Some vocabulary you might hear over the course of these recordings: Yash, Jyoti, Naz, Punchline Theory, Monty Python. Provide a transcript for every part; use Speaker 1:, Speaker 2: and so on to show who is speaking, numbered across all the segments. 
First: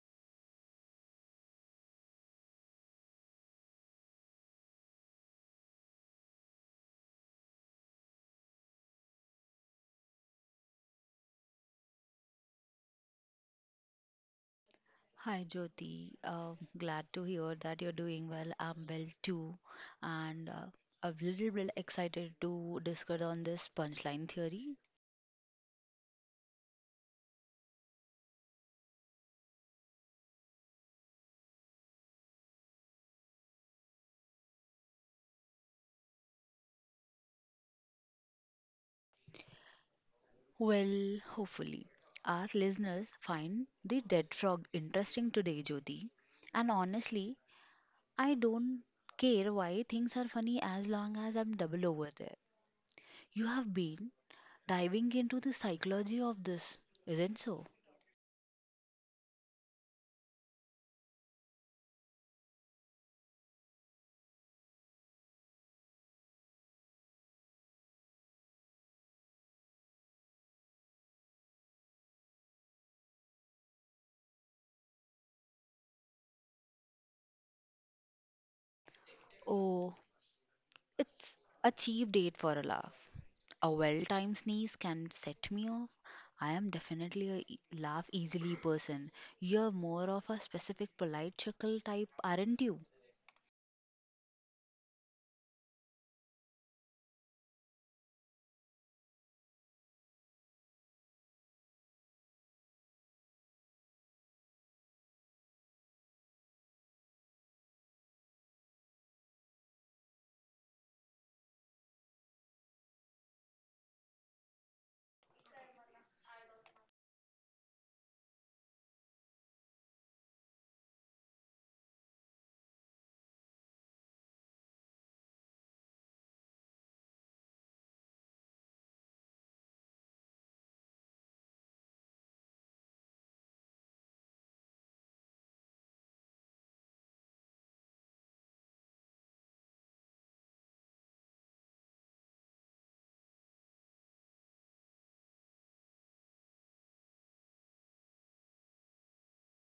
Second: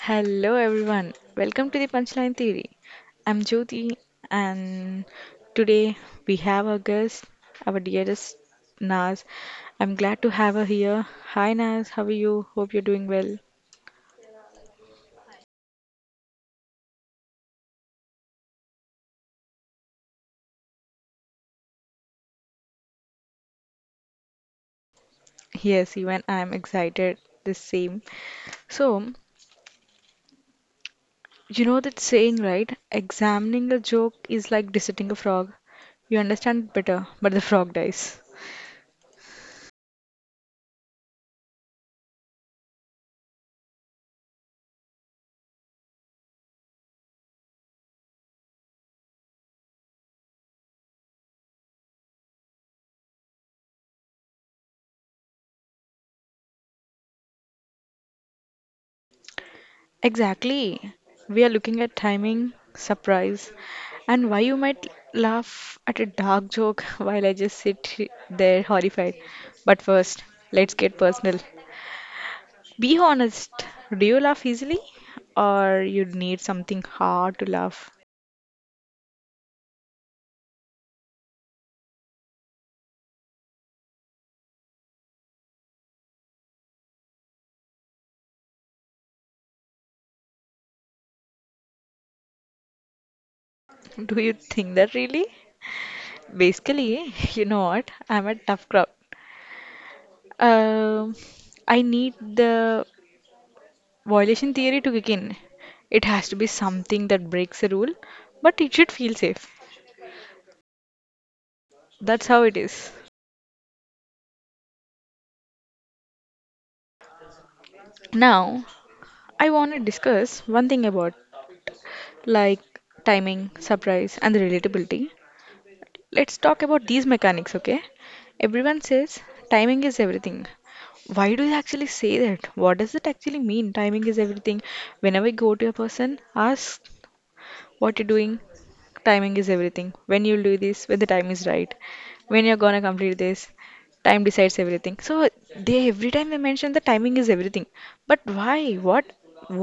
Speaker 1: Hello everyone, welcome to the Punchline Theory. I'm Jyoti, and today we have our guest, our dearest Naz. I'm glad to have her here. Hi Naz, how are you? Hope you're doing well.
Speaker 2: Hi Jyoti, glad to hear that you're doing well. I'm well too, and a little bit excited to discuss on this punchline theory.
Speaker 1: Yes, even I'm excited the same. So, you know that saying, right? Examining a joke is like dissecting a frog. You understand it better, but the frog dies.
Speaker 2: Well, hopefully, our listeners find the dead frog interesting today, Jyoti. And honestly, I don't care why things are funny as long as I'm double over there. You have been diving into the psychology of this, isn't so?
Speaker 1: Exactly. We are looking at timing, surprise, and why you might laugh at a dark joke while I just sit there horrified. But first, let's get personal. Be honest. Do you laugh easily? Or you need something hard to laugh?
Speaker 2: Oh, it's a cheap date for a laugh. A well timed sneeze can set me off. I am definitely a laugh easily person. You're more of a specific polite chuckle type, aren't you?
Speaker 1: Do you think that really? Basically, you know what? I'm a tough crowd. Um, I need the violation theory to kick in. It has to be something that breaks a rule, but it should feel safe. That's how it is. Now, I want to discuss one thing about like timing, surprise, and the relatability. Let's talk about these mechanics, okay? Everyone says timing is everything. Why do they actually say that? What does it actually mean? Timing is everything. Whenever I go to a person, ask what you're doing, timing is everything. When you'll do this, when the time is right, when you're gonna complete this, time decides everything. So they, every time they mention the timing is everything, but why, what,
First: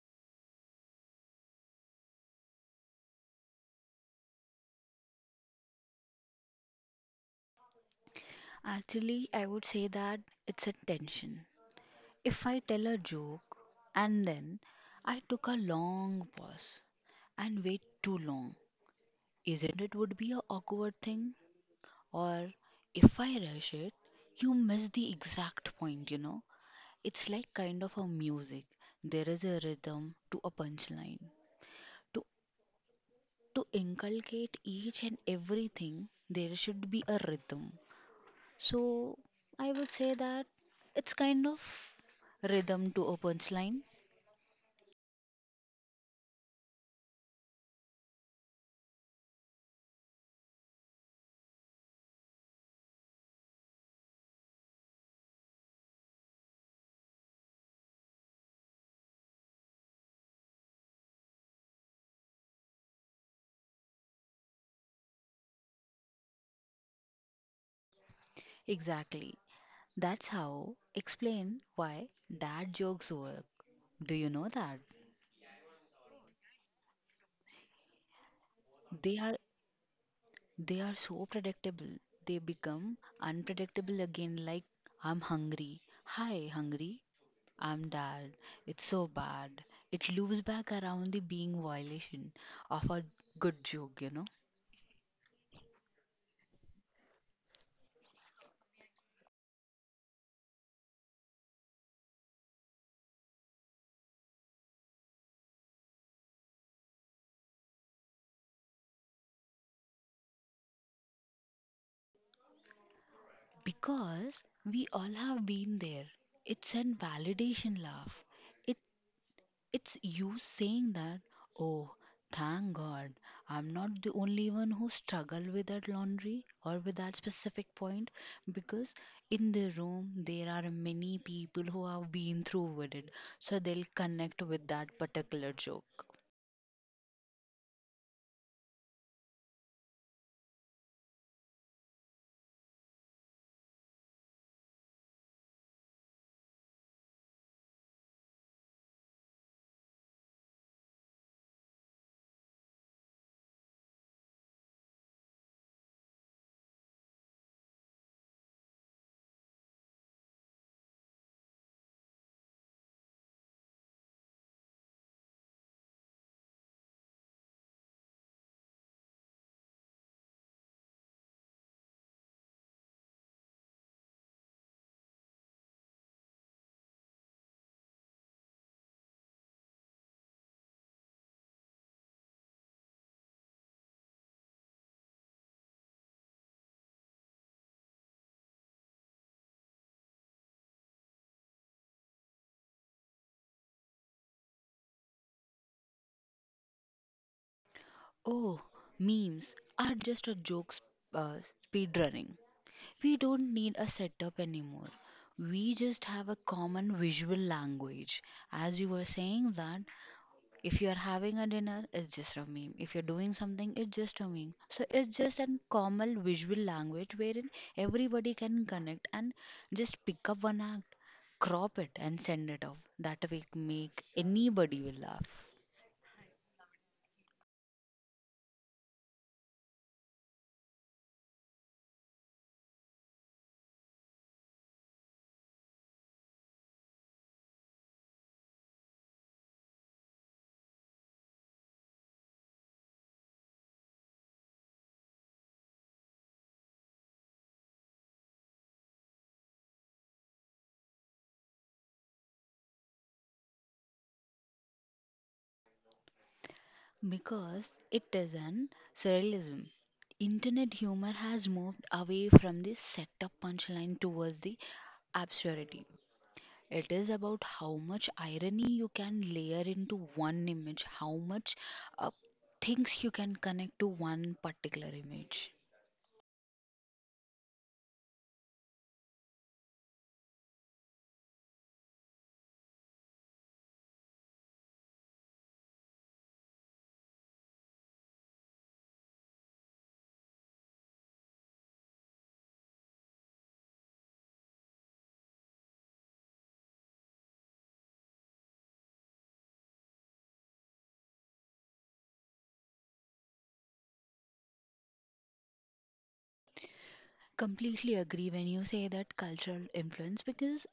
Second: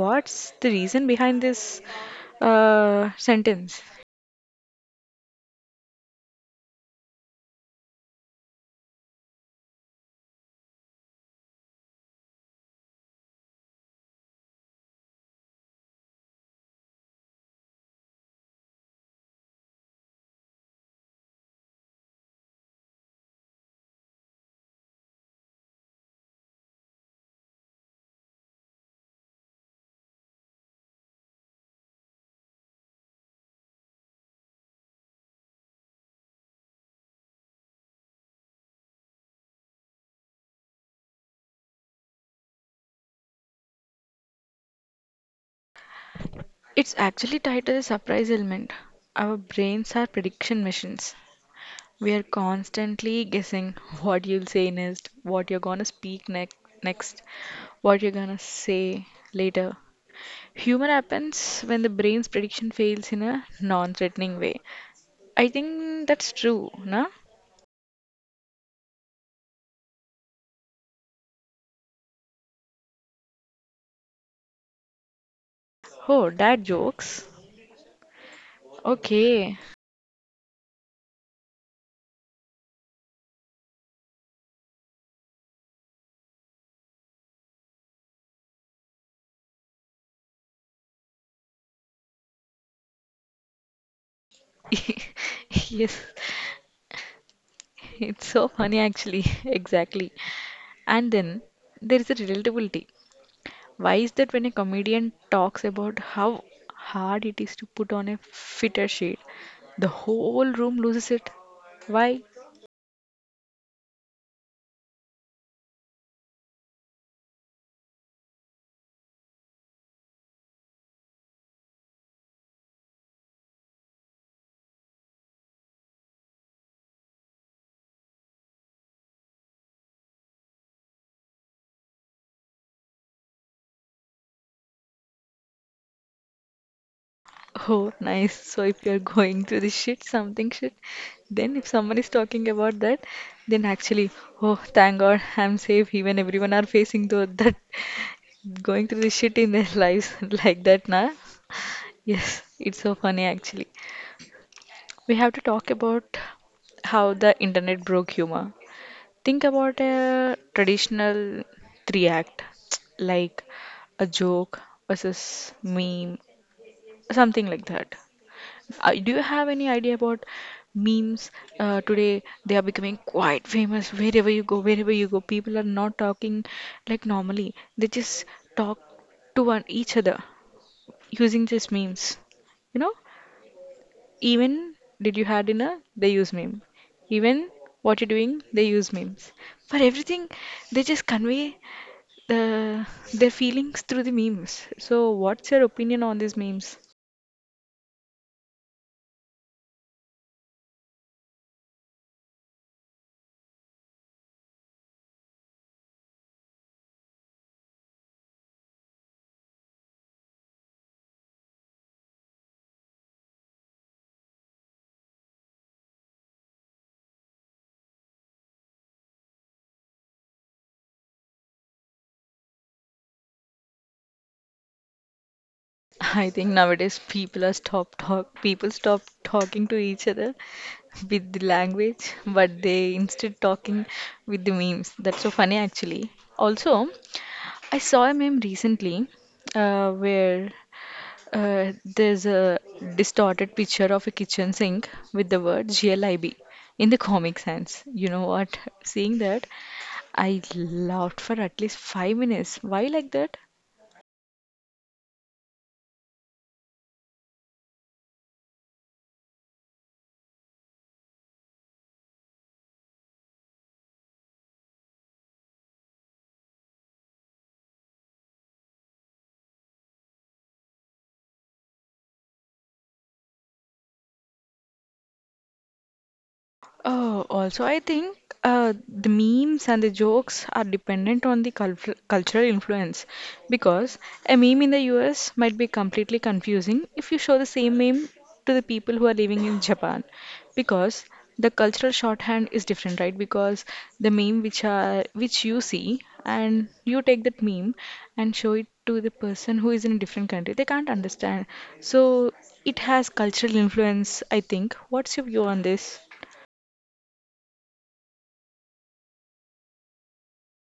Speaker 1: what's the reason behind this sentence?
Speaker 2: Actually, I would say that it's a tension. If I tell a joke and then I took a long pause and wait too long, isn't it would be a awkward thing? Or if I rush it, you miss the exact point, you know? It's like kind of a music. There is a rhythm to a punchline. To to inculcate each and everything, there should be a rhythm. So I would say that it's kind of rhythm to a punchline.
Speaker 1: It's actually tied to the surprise element. Our brains are prediction machines. We are constantly guessing what you'll say next, what you're gonna speak next, what you're gonna say later. Humor happens when the brain's prediction fails in a non threatening way. I think that's true, na?
Speaker 2: Exactly. That's how explain why dad jokes work. Do you know that?
Speaker 1: Oh, dad jokes.
Speaker 2: They are
Speaker 1: Okay.
Speaker 2: they are so predictable. They become unpredictable again like I'm hungry. Hi, hungry. I'm dad. It's so bad. It loops back around the being violation of a good joke, you know?
Speaker 1: Yes, it's so funny actually. Exactly. And then there is a relatability. Why is that when a comedian talks about how hard it is to put on a fitter shade, the whole room loses it? Why?
Speaker 2: Because we all have been there. It's an validation laugh. It it's you saying that, oh, thank God, I'm not the only one who struggle with that laundry or with that specific point because in the room there are many people who have been through with it. So they'll connect with that particular joke.
Speaker 1: Oh, nice. So if you're going through the shit, something shit, then if someone is talking about that, then actually, oh, thank God, I'm safe. Even everyone are facing though that going through the shit in their lives like that, na? Yes, it's so funny actually. We have to talk about how the internet broke humor. Think about a traditional three act, like a joke versus meme, something like that. Do you have any idea about memes today? They are becoming quite famous wherever you go, wherever you go. People are not talking like normally. They just talk to one each other using just memes. You know, even did you have dinner? They use meme. Even what you're doing? They use memes. For everything, they just convey the their feelings through the memes. So, what's your opinion on these memes?
Speaker 2: Oh, memes are just a uh, speedrunning. We don't need a setup anymore. We just have a common visual language. As you were saying that if you are having a dinner, it's just a meme. If you're doing something, it's just a meme. So it's just a common visual language wherein everybody can connect and just pick up one act, crop it, and send it off. That will make anybody will laugh.
Speaker 1: I think nowadays people stop talking to each other with the language, but they instead talking with the memes. That's so funny actually. Also, I saw a meme recently where there's a distorted picture of a kitchen sink with the word GLIB in the comic sense. You know what? Seeing that, I laughed for at least five minutes. Why like that?
Speaker 2: Because it is an surrealism. Internet humor has moved away from the setup punchline towards the absurdity. It is about how much irony you can layer into one image, how much uh, things you can connect to one particular image.
Speaker 1: Oh, also, I think the memes and the jokes are dependent on the cultural influence because a meme in the US might be completely confusing if you show the same meme to the people who are living in Japan because the cultural shorthand is different, right? Because the meme which are which you see and you take that meme and show it to the person who is in a different country, they can't understand. So it has cultural influence, I think. What's your view on this?
Speaker 2: Completely agree when you say that cultural influence because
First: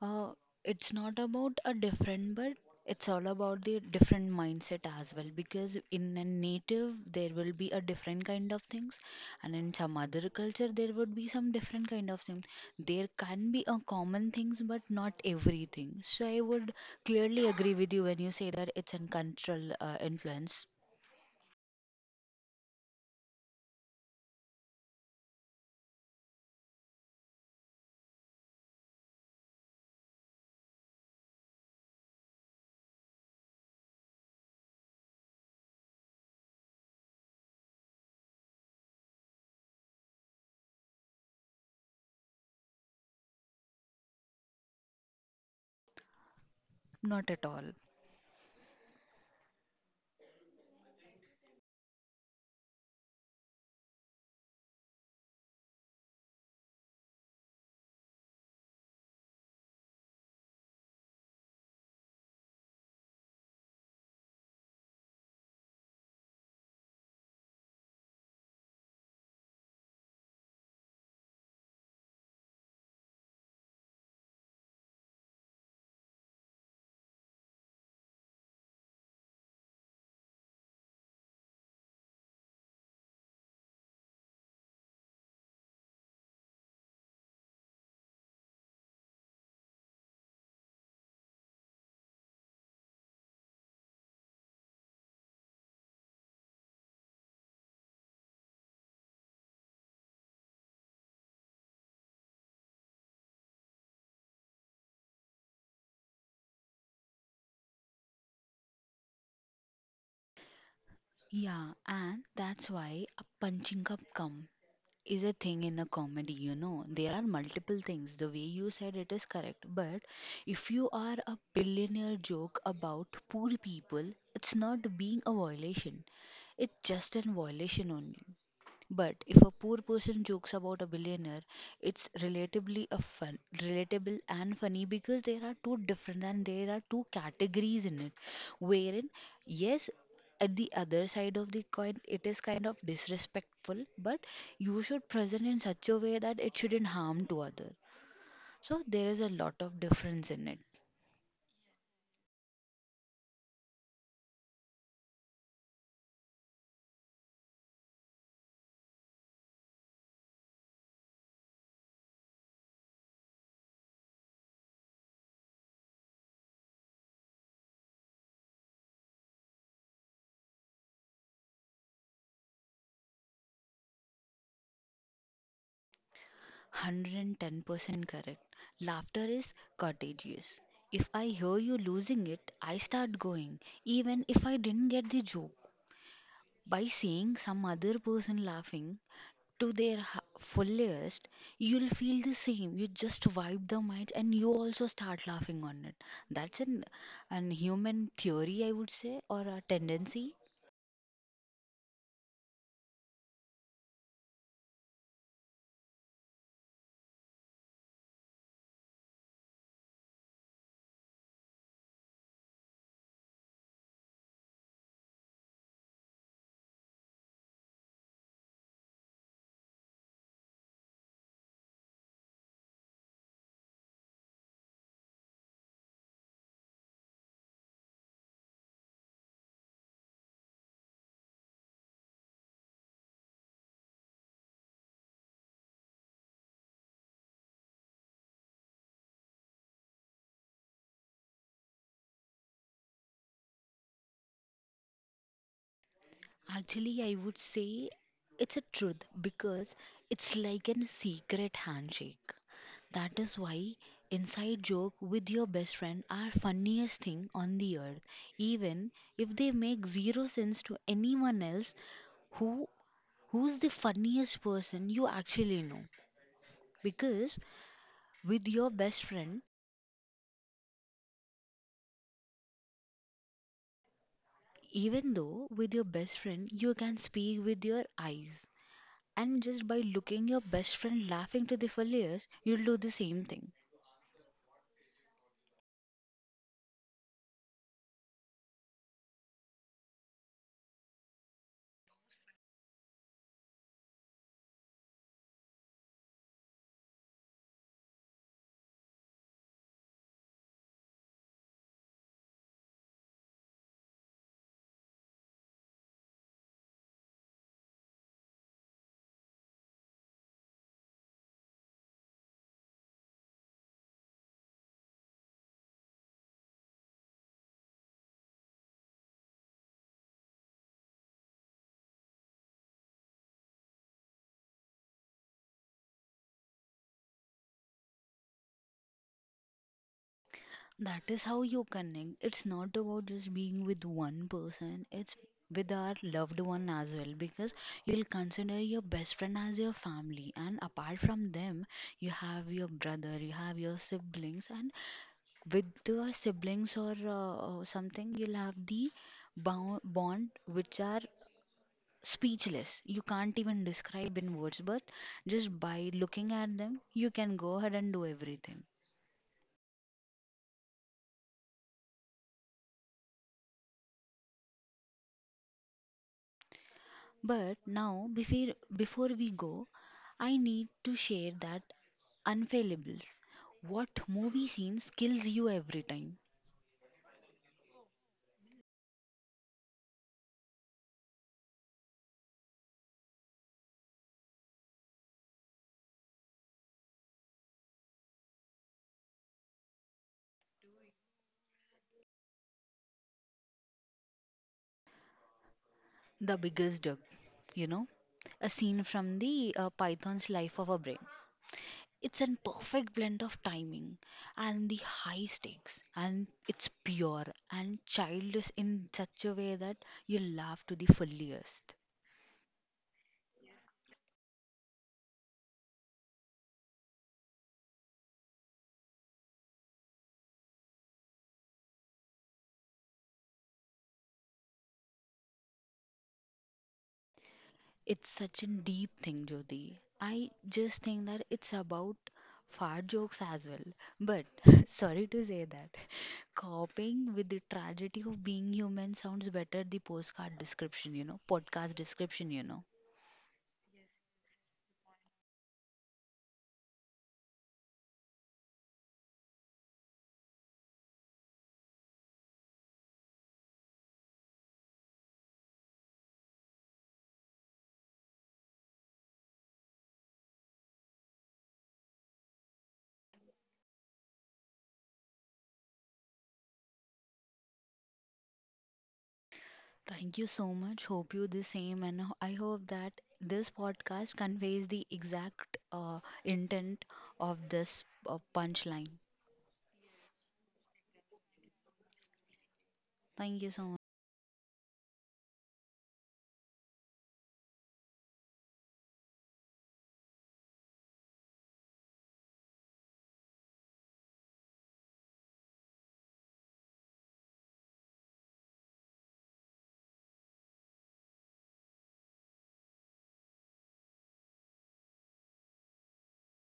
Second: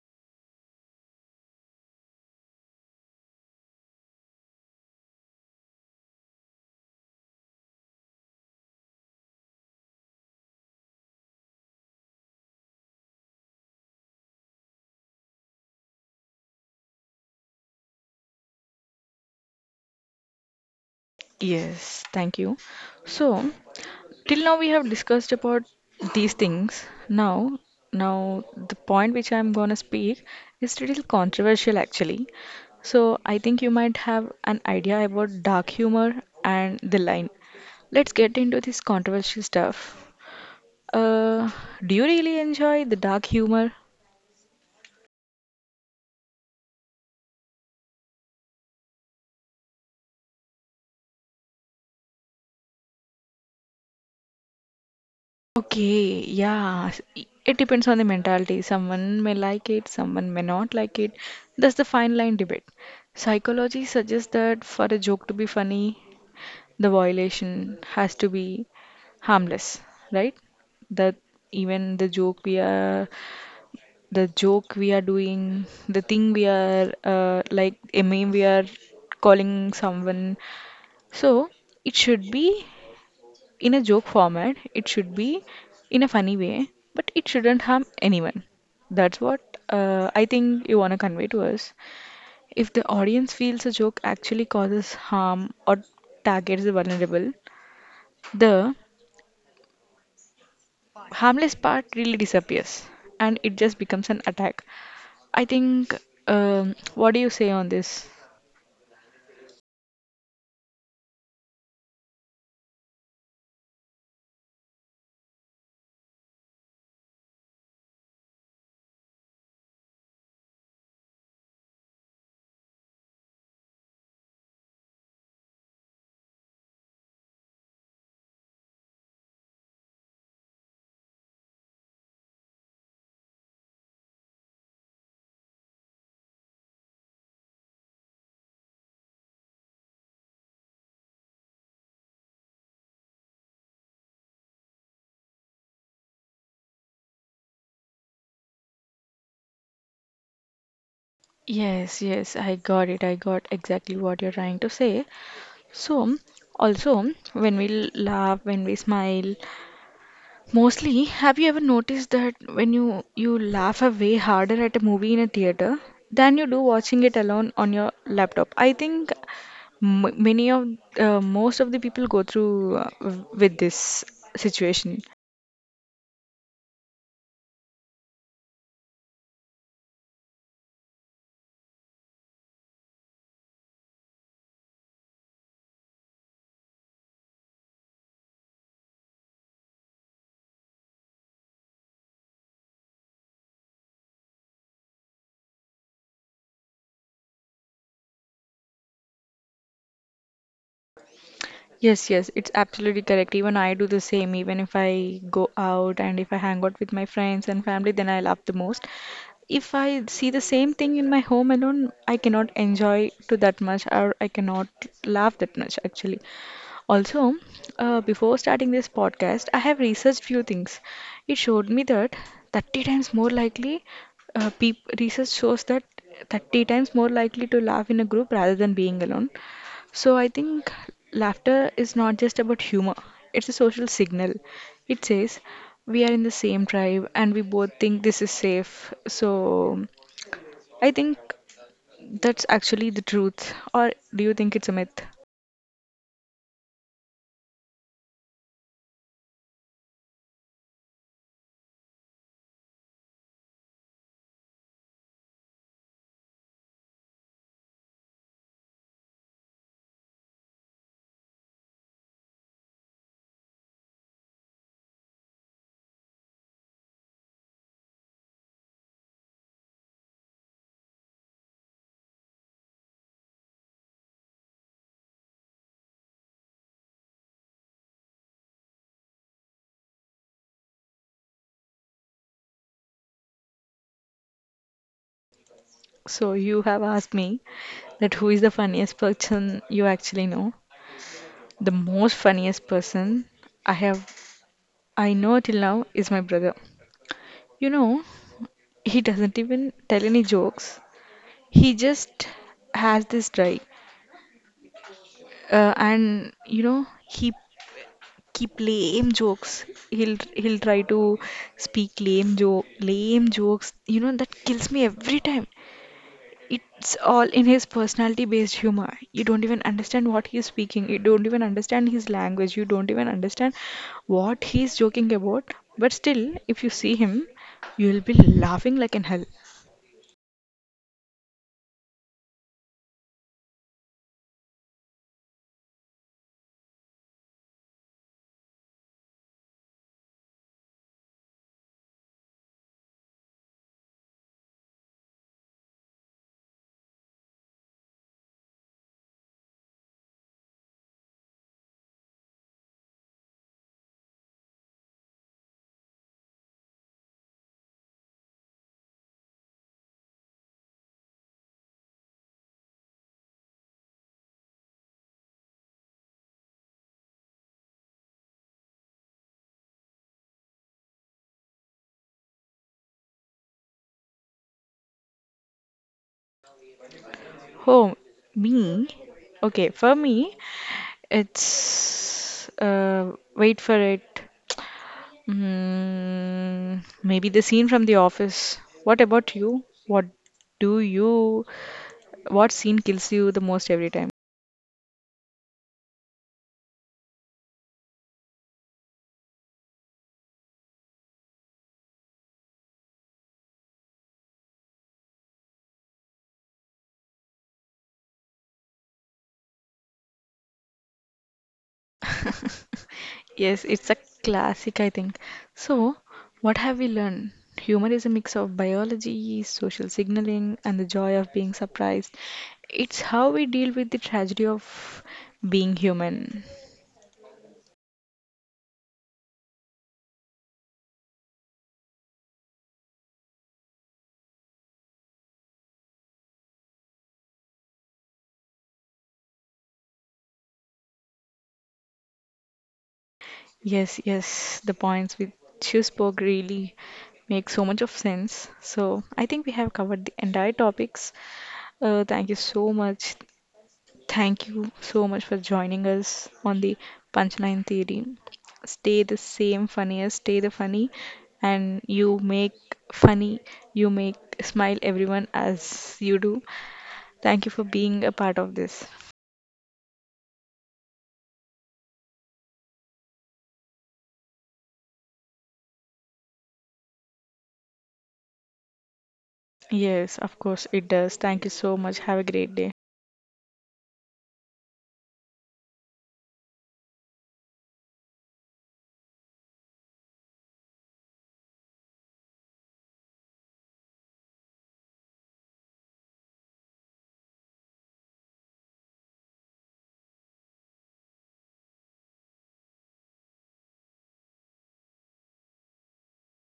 Speaker 2: Uh, it's not about a different, but it's all about the different mindset as well. Because in a native, there will be a different kind of things, and in some other culture, there would be some different kind of things. There can be a common things, but not everything. So I would clearly agree with you when you say that it's an cultural influence.
Speaker 1: Yes, thank you. So, till now we have discussed about these things. Now the point which I'm going to speak is little controversial actually. So, I think you might have an idea about dark humor and the line. Let's get into this controversial stuff. Uh, do you really enjoy the dark humor?
Speaker 2: Not at all.
Speaker 1: Okay, yeah. It depends on the mentality. Someone may like it, someone may not like it. That's the fine line debate. Psychology suggests that for a joke to be funny, the violation has to be harmless, right? That even the joke we are doing, the thing we are like a meme we are calling someone. So it should be in a joke format. It should be in a funny way, but it shouldn't harm anyone. That's what I think you want to convey to us. If the audience feels a joke actually causes harm or targets the vulnerable, the harmless part really disappears and it just becomes an attack. I think, what do you say on this?
Speaker 2: Yeah, and that's why a punching up comes. Is a thing in a comedy you know there are multiple things the way you said it is correct but if you are a billionaire joke about poor people it's not being a violation it's just an violation only but if a poor person jokes about a billionaire, it's relatively a fun, relatable and funny because there are two different and there are two categories in it. Wherein, yes, at the other side of the coin, it is kind of disrespectful, but you should present in such a way that it shouldn't harm to other. So there is a lot of difference in it.
Speaker 1: Yes, yes, I got it. I got exactly what you're trying to say. So, also, when we laugh, when we smile, mostly, have you ever noticed that when you laugh a way harder at a movie in a theater than you do watching it alone on your laptop? I think m- many of most of the people go through with this situation.
Speaker 2: 110% correct. Laughter is contagious. If I hear you losing it, I start going, even if I didn't get the joke. By seeing some other person laughing to their fullest, you'll feel the same. You just vibe the mind and you also start laughing on it. That's an human theory, I would say, or a tendency.
Speaker 1: Yes, yes, it's absolutely correct. Even I do the same. Even if I go out and if I hang out with my friends and family, then I laugh the most. If I see the same thing in my home alone, I cannot enjoy to that much or I cannot laugh that much actually. Also, before starting this podcast, I have researched few things. It showed me that 30 times more likely, research shows that 30 times more likely to laugh in a group rather than being alone. So I think laughter is not just about humor, it's a social signal. It says we are in the same tribe and we both think this is safe. So I think that's actually the truth. Or do you think it's a myth?
Speaker 2: Actually, I would say it's a truth because it's like an secret handshake. That is why inside joke with your best friend are funniest thing on the earth, even if they make zero sense to anyone else who who's the funniest person you actually know because with your best friend even though with your best friend you can speak with your eyes. And just by looking your best friend laughing to the fullest, you'll do the same thing.
Speaker 1: So you have asked me that who is the funniest person you actually know. The most funniest person I have I know till now is my brother. You know, he doesn't even tell any jokes. He just has this drive, and you know he keep lame jokes. He'll try to speak lame jokes. You know that kills me every time. It's all in his personality based humor. You don't even understand what he's speaking. You don't even understand his language. You don't even understand what he's joking about. But still, if you see him, you'll be laughing like in hell.
Speaker 2: That is how you connect. It's not about just being with one person, it's with our loved one as well because you'll consider your best friend as your family and apart from them you have your brother you have your siblings and with your siblings or something you'll have the bond which are speechless. You can't even describe in words, but just by looking at them, you can go ahead and do everything. But now, before we go, I need to share that unfailables. What movie scene kills you every time?
Speaker 1: Oh, me? Okay, for me, it's. Wait for it. Mm, maybe the scene from The Office. What about you? What do you. What scene kills you the most every time?
Speaker 2: The biggest dog, you know? A scene from the python's life of a brain. It's a perfect blend of timing and the high stakes, and it's pure and childish in such a way that you laugh to the fullest.
Speaker 1: Yes, it's a classic, I think. So, what have we learned? Humor is a mix of biology, social signaling, and the joy of being surprised. It's how we deal with the tragedy of being human.
Speaker 2: It's such a deep thing, Jyoti. I just think that it's about fart jokes as well. But sorry to say that, coping with the tragedy of being human sounds better the postcard description, you know, podcast description, you know.
Speaker 1: Yes, yes, the points which you spoke really make so much of sense. So, I think we have covered the entire topics. Thank you so much. Thank you so much for joining us on the Punchline Theory. Stay the same funniest, stay the funny, and you make funny, you make smile everyone as you do. Thank you for being a part of this.
Speaker 2: Thank you so much. Hope you the same, and I hope that this podcast conveys the exact intent of this punchline.
Speaker 1: Yes, of course, it does. Thank you so much. Have a great day.
Speaker 2: Thank you so